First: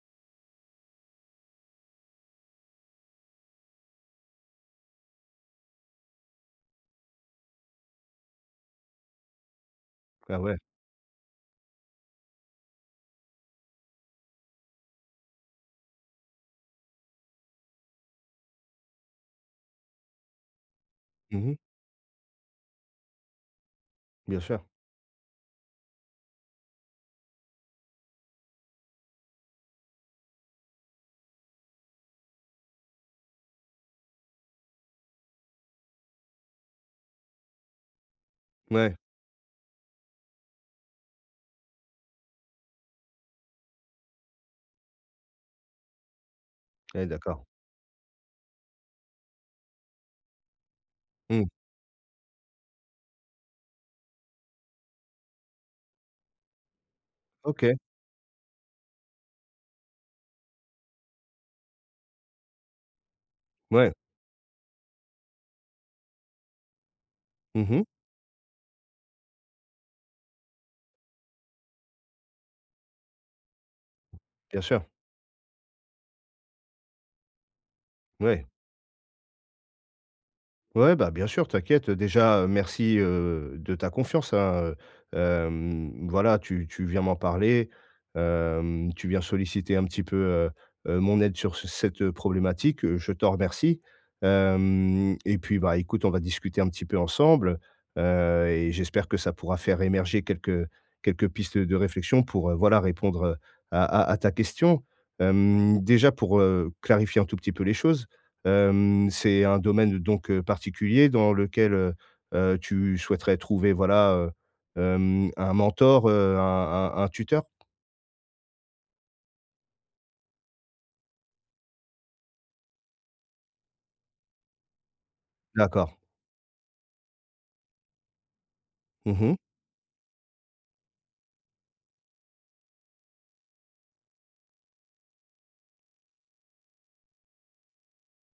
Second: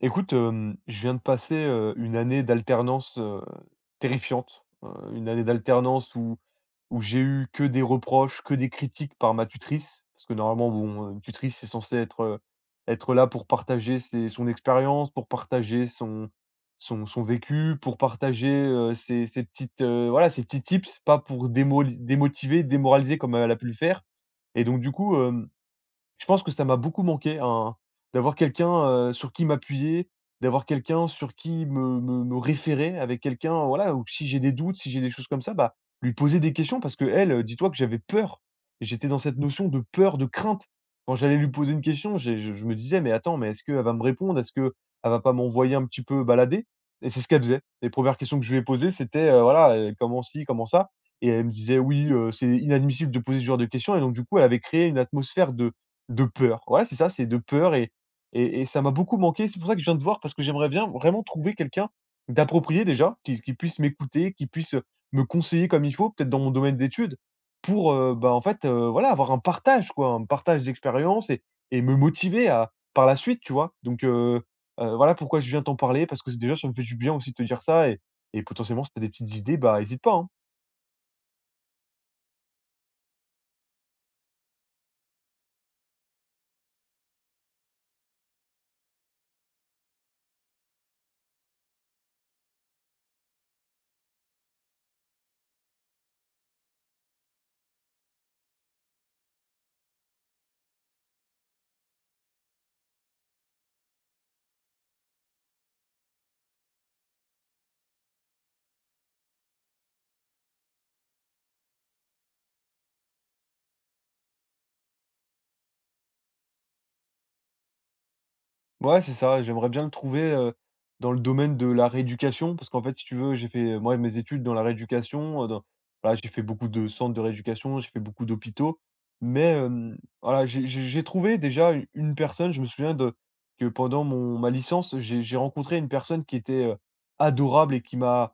Écoute, je viens de passer, une année d'alternance, terrifiante, une année d'alternance où j'ai eu que des reproches, que des critiques par ma tutrice. Parce que Ah ouais. normalement, bon, une tutrice est censée être, être là pour partager ses son expérience, pour partager son vécu, pour partager, ses petites, voilà, ses petits tips, pas Mmh pour mh. démoli démotiver, démoraliser comme elle a pu le faire Bien sûr. et donc du coup, je pense que ça m'a beaucoup manqué, un d'avoir quelqu'un, sur qui m'appuyer, d'avoir quelqu'un sur qui me référer, avec quelqu'un, voilà, ou si j'ai des doutes, si j'ai des choses comme ça, bah, lui poser des questions parce qu'elle, dis-toi que j'avais peur. Ouais. J'étais dans cette notion de peur, de crainte. Quand j'allais lui poser une question, j'ai je me disais: «Mais attends, mais est-ce qu'elle va me répondre? Est-ce qu'elle va pas m'envoyer un petit peu balader?» Ouais, Et c'est ce qu'elle d'accord. faisait. Les premières questions que je lui ai posées, c'était, voilà, comment ci, comment ça et Mm. elle me disait: «Oui, c'est inadmissible de poser ce genre de questions» et donc du coup, elle avait créé une atmosphère de peur. Voilà c'est ça, c'est de OK. peur et et ça m'a beaucoup manqué. C'est pour ça que je viens de voir parce que j'aimerais bien vraiment trouver quelqu'un d'approprié déjà, qui puisse Ouais. m'écouter, qui puisse, me conseiller comme il faut, peut-être dans mon domaine d'études Mmh mh. pour, bah, en fait, voilà, avoir un partage quoi, un partage d'expérience et me motiver à par la suite, tu vois? Donc Bien sûr. Voilà pourquoi je viens t'en parler parce que c'est déjà ça me fait du bien aussi de te dire ça et Ouais. potentiellement si tu as des petites idées, bah, hésite pas, hein. Ouais, bah, bien sûr, t'inquiète. Déjà, merci, de ta confiance, hein, voilà, tu tu viens m'en parler, tu viens solliciter un petit peu, mon aide sur ce cette, problématique, je t'en remercie, hem et puis, bah, écoute, on va discuter un petit peu ensemble, et j'espère que ça pourra faire émerger quelques pistes de réflexion pour, voilà, répondre, à ta question. Déjà pour, clarifier un tout petit peu les choses. C'est un domaine donc particulier dans lequel, tu souhaiterais trouver, voilà, un mentor, un tuteur? Ouais, c'est ça, j'aimerais bien le trouver, dans le domaine de la rééducation parce qu'en fait, si tu veux, j'ai fait, moi, mes études dans la rééducation, dans D'accord. voilà, j'ai fait beaucoup de centres de rééducation, j'ai fait beaucoup d'hôpitaux. Mmh. Mais, voilà, j'ai trouvé déjà u une personne, je me souviens de que pendant mon ma licence, j'ai rencontré une personne qui était, adorable et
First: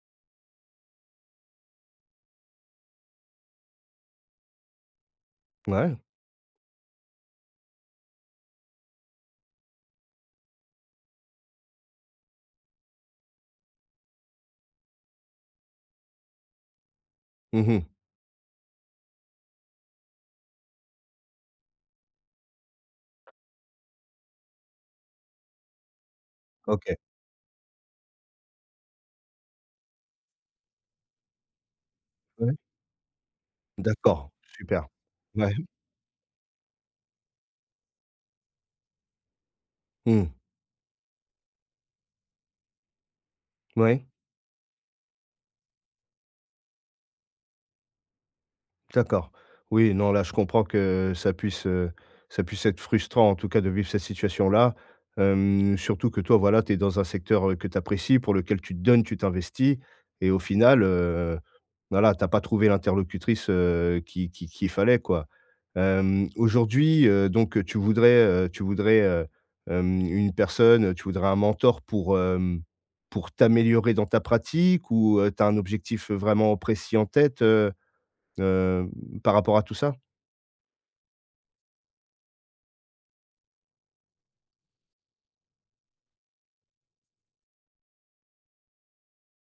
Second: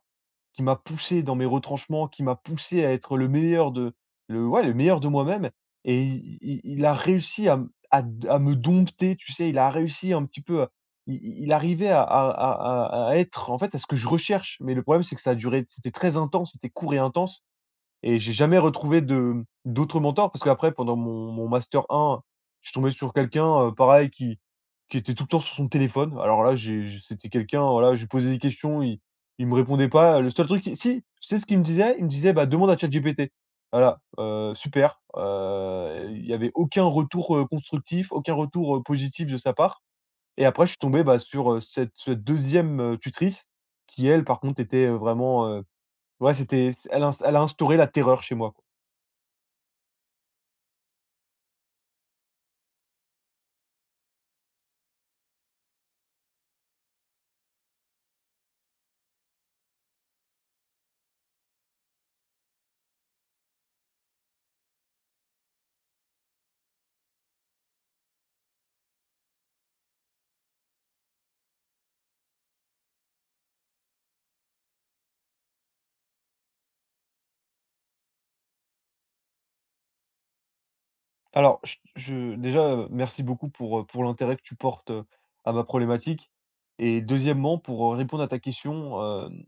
qui m'a poussé dans mes retranchements, qui m'a poussé à être le meilleur de le ouais, le meilleur de moi-même Ouais. et i i il a réussi à m à d à me dompter, tu sais? Il a réussi un petit peu à i i il arrivait à à être en fait, à ce que je recherche, mais le problème, c'est que ça a duré c'était très intense, c'était court et intense Mmh. et j'ai jamais retrouvé de d'autres mentors parce qu'après pendant mon master 1, je suis tombé sur quelqu'un, pareil qui était tout le temps sur son téléphone. Alors là, OK. j'ai c'était quelqu'un, voilà, je lui posais des questions, il me répondait pas. Le seul truc qui si, tu sais ce qu'il me disait? Il me disait: «Bah, Ouais. demande à ChatGPT». Voilà, D'accord. Super. super, Ouais. Il y avait aucun retour, constructif, aucun retour, positif de sa part Mmh. et après je suis tombé, bah, sur, cette 2e, tutrice Ouais. qui elle, par contre, était, vraiment, ouais, c'était c elle a instauré la terreur chez moi. D'accord. Oui, non, là, je comprends que ça puisse être frustrant, en tout cas, de vivre cette situation-là. Surtout que toi, voilà, tu es dans un secteur, que tu apprécies, pour lequel tu te donnes, tu t'investis et au final, voilà, tu as pas trouvé l'interlocutrice, qui qu'il fallait, quoi. Aujourd'hui, donc, tu voudrais, une personne, tu voudrais un mentor pour, pour t'améliorer dans ta pratique ou, tu as un objectif vraiment précis en tête? Heu, Par rapport à tout ça? Alors, je déjà, merci beaucoup pour l'intérêt que tu portes, à ma problématique et deuxièmement, pour, répondre à ta question, hem,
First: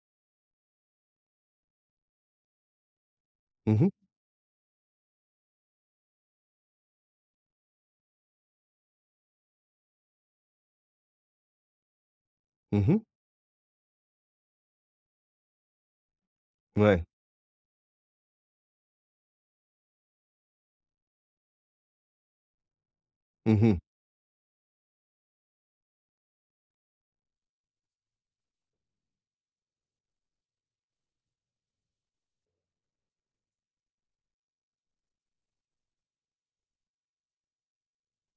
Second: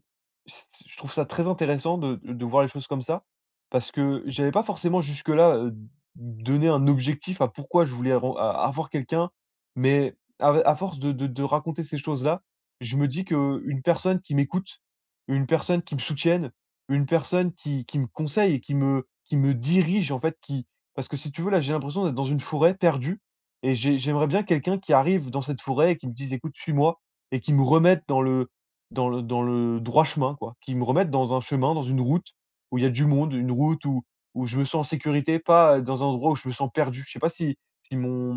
s je trouve ça très intéressant de voir les choses comme ça Mmh mh. parce que j'avais pas forcément jusque-là, donné un objectif à pourquoi je voulais ren a avoir quelqu'un, mais av à force de raconter ces choses-là, Mmh je mh. me dis que une personne qui m'écoute, une personne qui me soutienne, Ouais. une personne qui me conseille et qui me dirige en fait, qui parce que si tu veux, là, j'ai l'impression d'être dans une forêt perdue Mmh et mh. J'aimerais bien quelqu'un qui arrive dans cette forêt et qui me dise: «Écoute, suis-moi» et qui me remette dans le dans le dans le droit chemin, quoi. Qui me remette dans un chemin, dans une route où il y a du monde, une route où je me sens en sécurité, pas, dans un endroit où je me sens perdu. Je sais pas si si mon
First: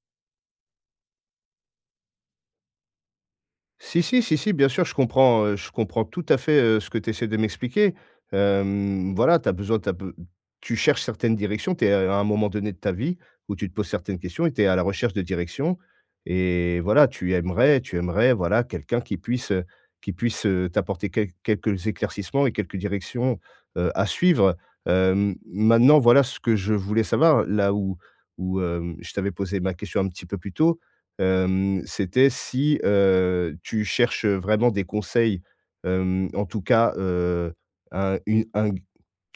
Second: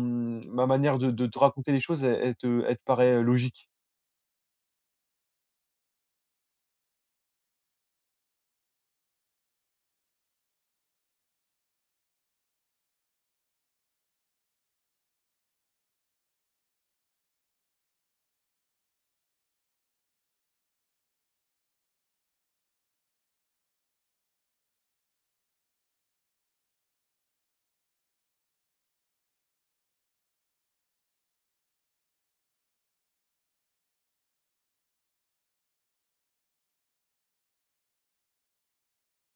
ma manière de te raconter les choses, elle te paraît, logique? Si, si, si, si, bien sûr, je comprends tout à fait, ce que tu essaies de m'expliquer. Voilà, tu as besoin tu be tu cherches certaines directions, tu es à un moment donné de ta vie où tu te poses certaines questions et tu es à la recherche de direction et voilà, tu aimerais, voilà, quelqu'un qui puisse, t'apporter quelques éclaircissements et quelques directions, à suivre. Maintenant, voilà ce que je voulais savoir, là où je t'avais posé ma question un petit peu plus tôt. C'était si, tu cherches vraiment des conseils, en tout cas, un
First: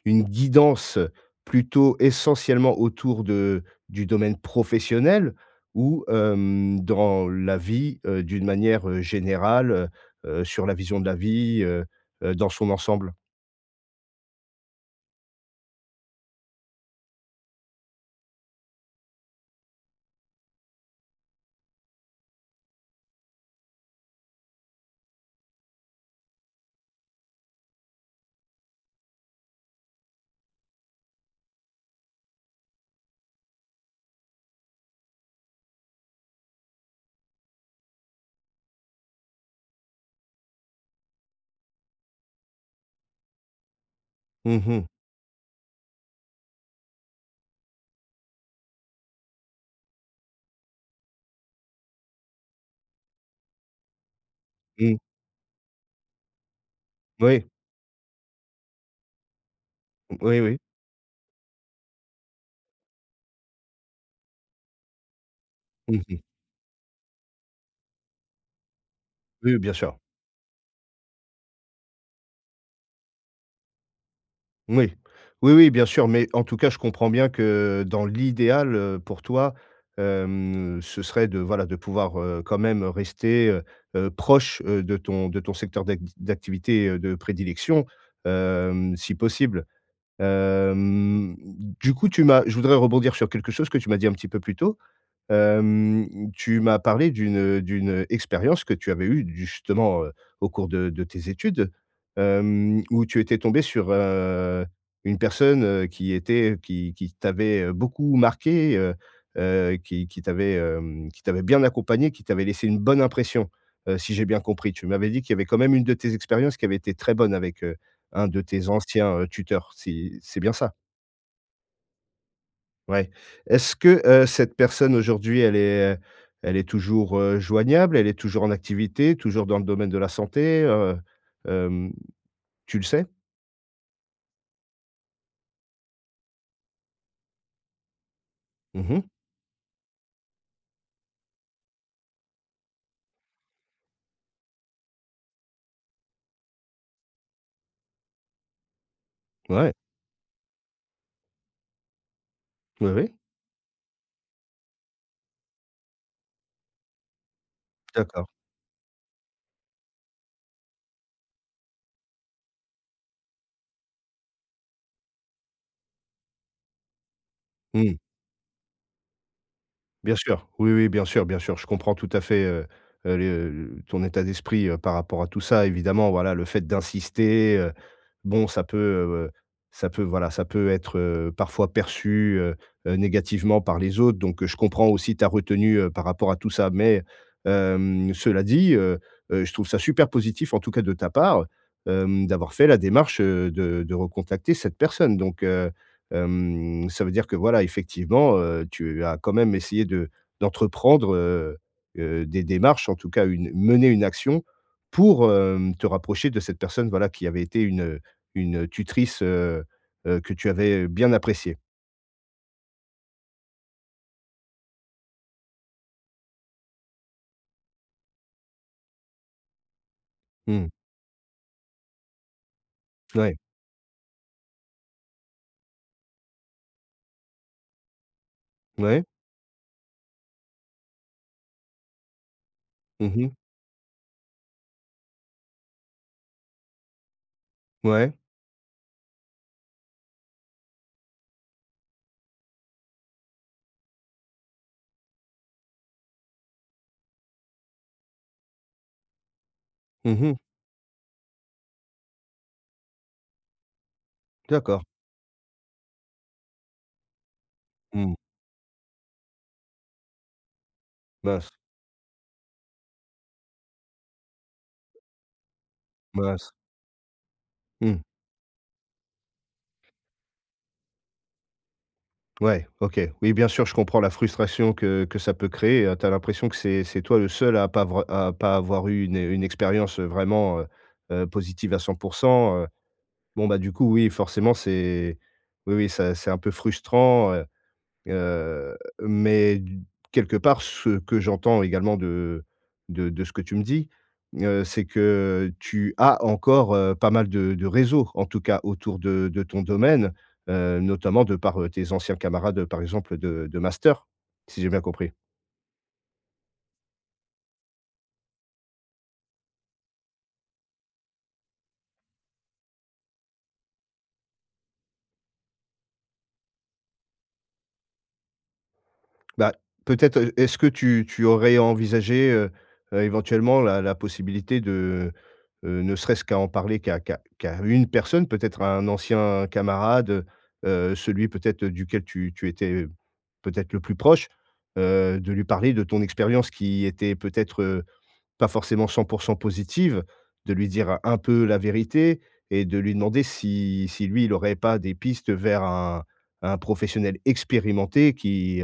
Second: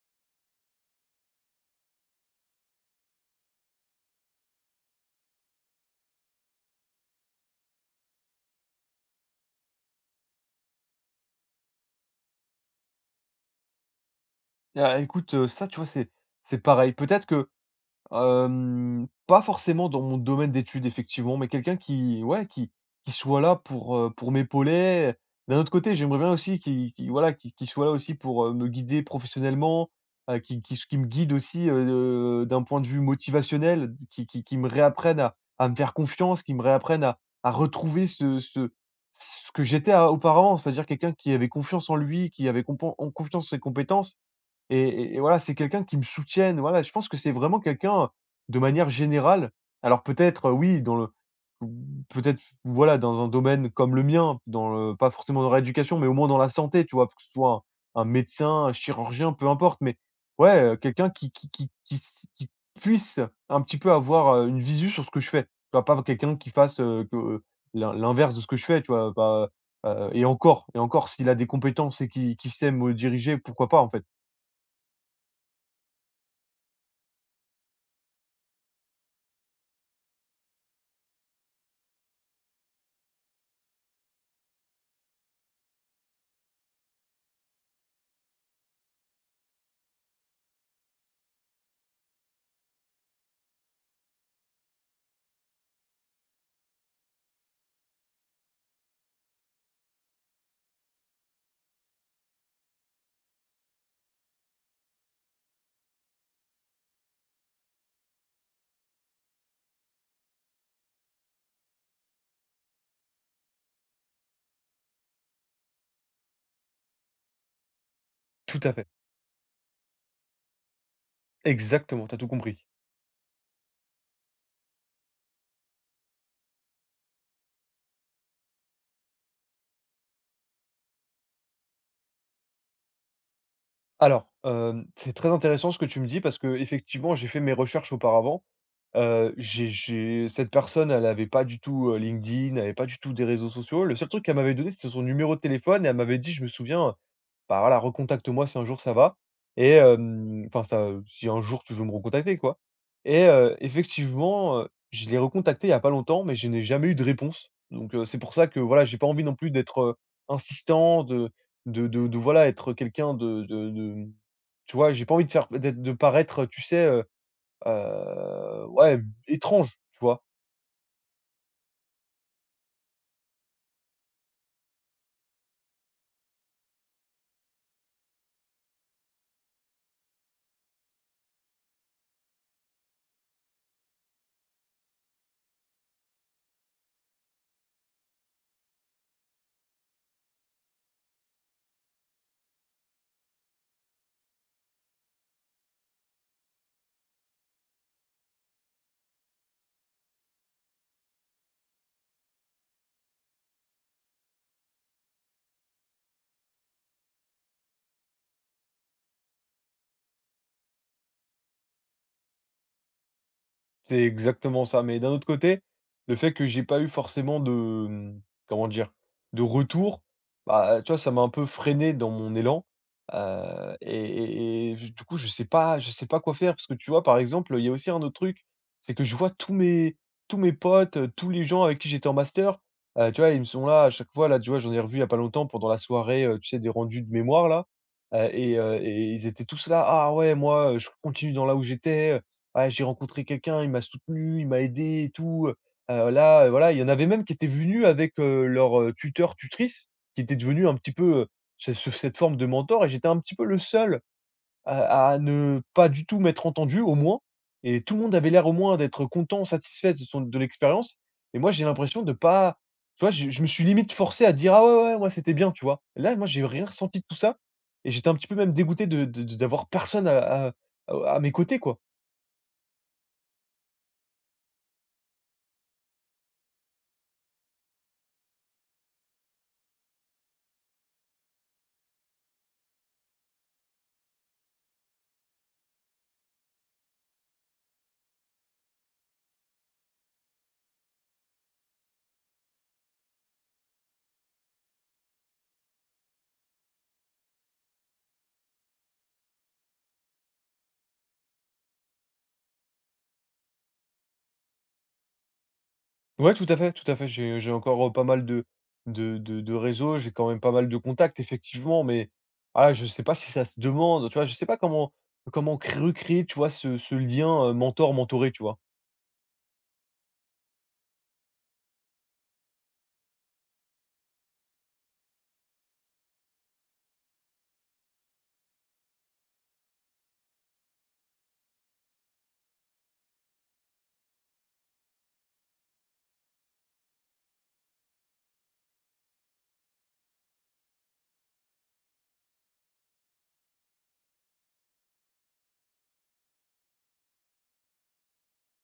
une guidance plutôt essentiellement autour de du domaine professionnel ou, dans la vie, d'une manière, générale, sur la vision de la vie, dans son ensemble? Ah, écoute, ça, tu vois, c'est pareil. Peut-être que pas forcément dans mon domaine d'études effectivement, mais quelqu'un qui ouais, qui soit là pour m'épauler. D'un autre côté, j'aimerais bien aussi qu'il voilà, qu'il soit là aussi pour, me guider professionnellement, qui me guide aussi, d'un point de vue motivationnel, d qui qu'il me réapprenne à me faire confiance, qui me réapprenne à retrouver ce ce que j'étais a auparavant. C'est-à-dire quelqu'un qui avait confiance en lui, qui avait compen en confiance en ses compétences Mmh et mh. Et voilà, c'est quelqu'un qui me soutienne, voilà, je pense que c'est vraiment quelqu'un, de manière générale alors peut-être, oui, dans le peut-être, voilà, dans un domaine comme le mien, dans le Mmh. pas forcément dans l'éducation mais au moins dans la santé, tu vois? Que ce Oui. soit un médecin, un chirurgien, peu importe, mais Oui, oui. ouais, quelqu'un qui puisse un petit peu avoir, une visu sur ce que je fais. Tu vois? Pas Mmh. quelqu'un qui fasse, que l'inverse de ce que je fais, tu vois? Pas, Oui, bien sûr. Et encore s'il a des compétences et qui qu'il sait me diriger, pourquoi pas, en fait? Oui. Oui, oui, bien sûr, mais en tout cas, je comprends bien que dans l'idéal, pour toi, ce serait de, voilà, de pouvoir, quand même rester, proche, de ton secteur d'activité, de prédilection, si possible. Hem, du coup, tu m'as je voudrais rebondir sur quelque chose que tu m'as dit un petit peu plus tôt. Tu m'as parlé d'une expérience que tu avais eue justement, au cours de tes études, où tu étais tombé sur, une personne, qui était qui t'avait, beaucoup marqué, qui t'avait, qui t'avait bien accompagné, qui t'avait laissé une bonne impression, si j'ai bien compris. Tu m'avais dit qu'il y avait quand même une de tes expériences qui avait été très bonne avec, un de Tout tes à fait. anciens, tuteurs. C'est bien ça? Exactement, tu as tout compris. Ouais. Est-ce que, cette personne aujourd'hui, elle est toujours, joignable? Elle est toujours en activité? Toujours dans le domaine de la santé? Hem, Tu le sais? Alors, c'est très intéressant ce que tu me dis parce que effectivement, j'ai fait mes recherches auparavant. Mmh. J'ai cette personne, elle n'avait pas du tout, LinkedIn, elle avait pas du tout des réseaux sociaux. Le seul truc qu'elle m'avait donné, c'était son numéro de téléphone et elle m'avait dit, je me souviens bah, voilà, recontacte-moi si un jour ça va et Ouais. Enfin ça, si un jour tu veux me recontacter quoi Oui, oui. et effectivement, je l'ai recontacté il y a pas longtemps, mais je n'ai jamais eu de réponse. Donc c'est D'accord. pour ça que voilà, j'ai pas envie non plus d'être, insistant, de voilà, être quelqu'un mmh, tu vois? J'ai pas envie de faire d'être de paraître, tu sais, Mmh. Ouais, étrange, tu Bien vois? sûr, oui, oui, bien sûr, bien sûr. Je comprends tout à fait, ton état d'esprit, par rapport à tout ça. Évidemment, voilà, le fait d'insister, bon, voilà, ça peut être, parfois perçu, négativement par les autres. Donc je comprends aussi ta retenue, par rapport à tout ça. Mais cela dit, je trouve ça super positif, en tout cas de ta part, d'avoir fait la démarche, de recontacter cette personne. Donc ça veut dire que voilà, effectivement, tu as quand même essayé de d'entreprendre, des démarches, en tout cas une mener une action pour, te rapprocher de cette personne, voilà, qui avait été une tutrice, que tu avais bien appréciée. C'est exactement ça, mais d'un autre côté, le fait que j'ai pas eu forcément de, mmh, comment dire? De retour, Mmh. bah, tu vois, ça m'a un peu freiné dans mon élan, Ouais. Et j du coup, je sais pas quoi faire parce que tu vois, par exemple, il y a aussi un autre truc, c'est Ouais. que je vois tous mes potes, tous les gens avec qui j'étais en master, tu vois, Mmh. ils me sont là à chaque fois, là, tu vois, j'en ai revu il y a pas longtemps pendant la soirée, tu sais, des rendus de mémoire là, Ouais. Et ils étaient tous là: «Ah ouais, moi, je continue dans là où j'étais, ouais, j'ai rencontré quelqu'un, il m'a soutenu, il m'a aidé et tout, Là, voilà, il y en avait même qui étaient venus avec, leur, tuteur, tutrice, qui Mmh. était devenu un petit peu, ce cette forme de mentor et j'étais un petit peu le seul D'accord. à ne pas du tout m'être entendu, au moins et tout le Mmh. monde avait l'air au moins d'être content, satisfait de l'expérience et Mince, moi, j'ai l'impression de pas tu vois, je me suis limite forcé à dire: «Ah ouais, ouais, moi, c'était bien», tu vois? Là, moi, j'ai mince. rien ressenti de tout ça et Mmh. j'étais un petit peu même dégoûté de d'avoir personne à mes côtés, quoi. Ouais, OK. Oui, bien sûr, je comprends la frustration que ça peut créer. Tu as l'impression que c'est toi le seul à pas avoir eu une expérience, vraiment, positive à 100 heu. Bon, bah, du coup, oui, forcément, c'est oui, oui, ça c'est un peu frustrant. Mais d quelque part, ce que j'entends également de ce que tu me dis, c'est que tu as encore, pas mal de réseaux, en tout cas autour de ton domaine, notamment de par, tes anciens camarades, par exemple, de master, si j'ai bien compris? Ouais, tout à fait, tout à fait. J'ai encore, pas mal de réseaux, j'ai quand même pas mal de contacts effectivement, mais ah, je sais pas si ça se demande, tu vois? Je sais pas comment cré recréer, tu vois, ce lien, mentor-mentoré, tu vois? Bah, peut-être, est-ce que tu aurais envisagé, éventuellement la possibilité de, ne serait-ce qu'à en parler qu'à une personne, peut-être à un ancien camarade, celui peut-être duquel tu étais peut-être le plus proche, de lui parler de ton expérience qui était peut-être, pas forcément 100 positive, de lui dire un peu la vérité et de lui demander si lui, il n'aurait pas des pistes vers un professionnel expérimenté qui,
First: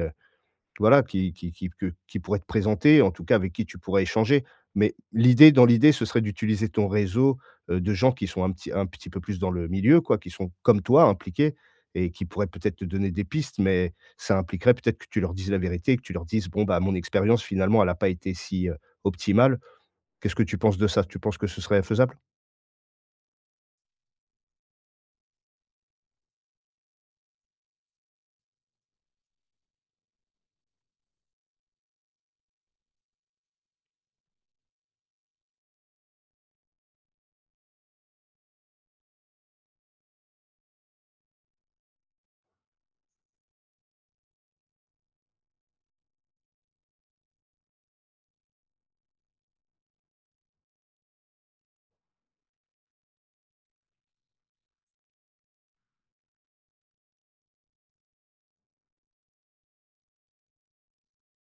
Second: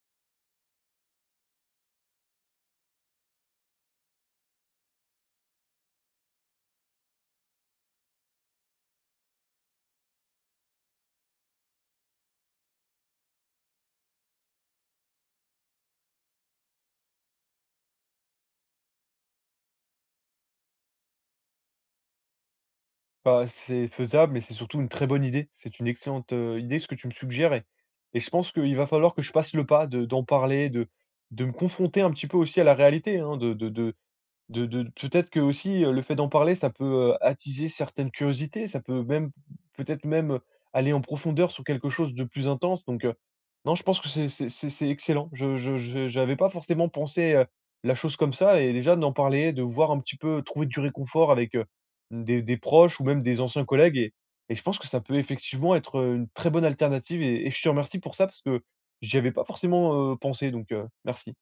voilà, qui pourrait te présenter, en tout cas avec qui tu pourrais échanger. Mais l'idée dans l'idée, ce serait d'utiliser ton réseau, de gens qui sont un petit peu plus dans le milieu, quoi, qui sont comme toi impliqués et qui pourraient peut-être te donner des pistes, mais ça impliquerait peut-être que tu leur dises la vérité, que tu leur dises: «Bon, bah, mon expérience finalement, elle n'a pas été si, optimale». Qu'est-ce que tu penses de ça? Tu penses que ce serait faisable? Bah, c'est faisable, mais c'est surtout une très bonne idée. C'est une excellente, idée ce que tu me suggères et je pense qu'il va falloir que je passe le pas de d'en parler, de me confronter un petit peu aussi à la réalité, hein, de peut-être que aussi, le fait d'en parler, ça peut, attiser certaines curiosités, ça peut même peut-être même, aller en profondeur sur quelque chose de plus intense donc non, je pense que c'est excellent. Je J'avais pas forcément pensé, la chose comme ça et déjà d'en parler, de voir un petit peu trouver du réconfort avec, des proches ou même des anciens collègues et je pense que ça peut effectivement être, une très bonne alternative et je te remercie pour ça parce que j'y avais pas forcément, pensé donc merci.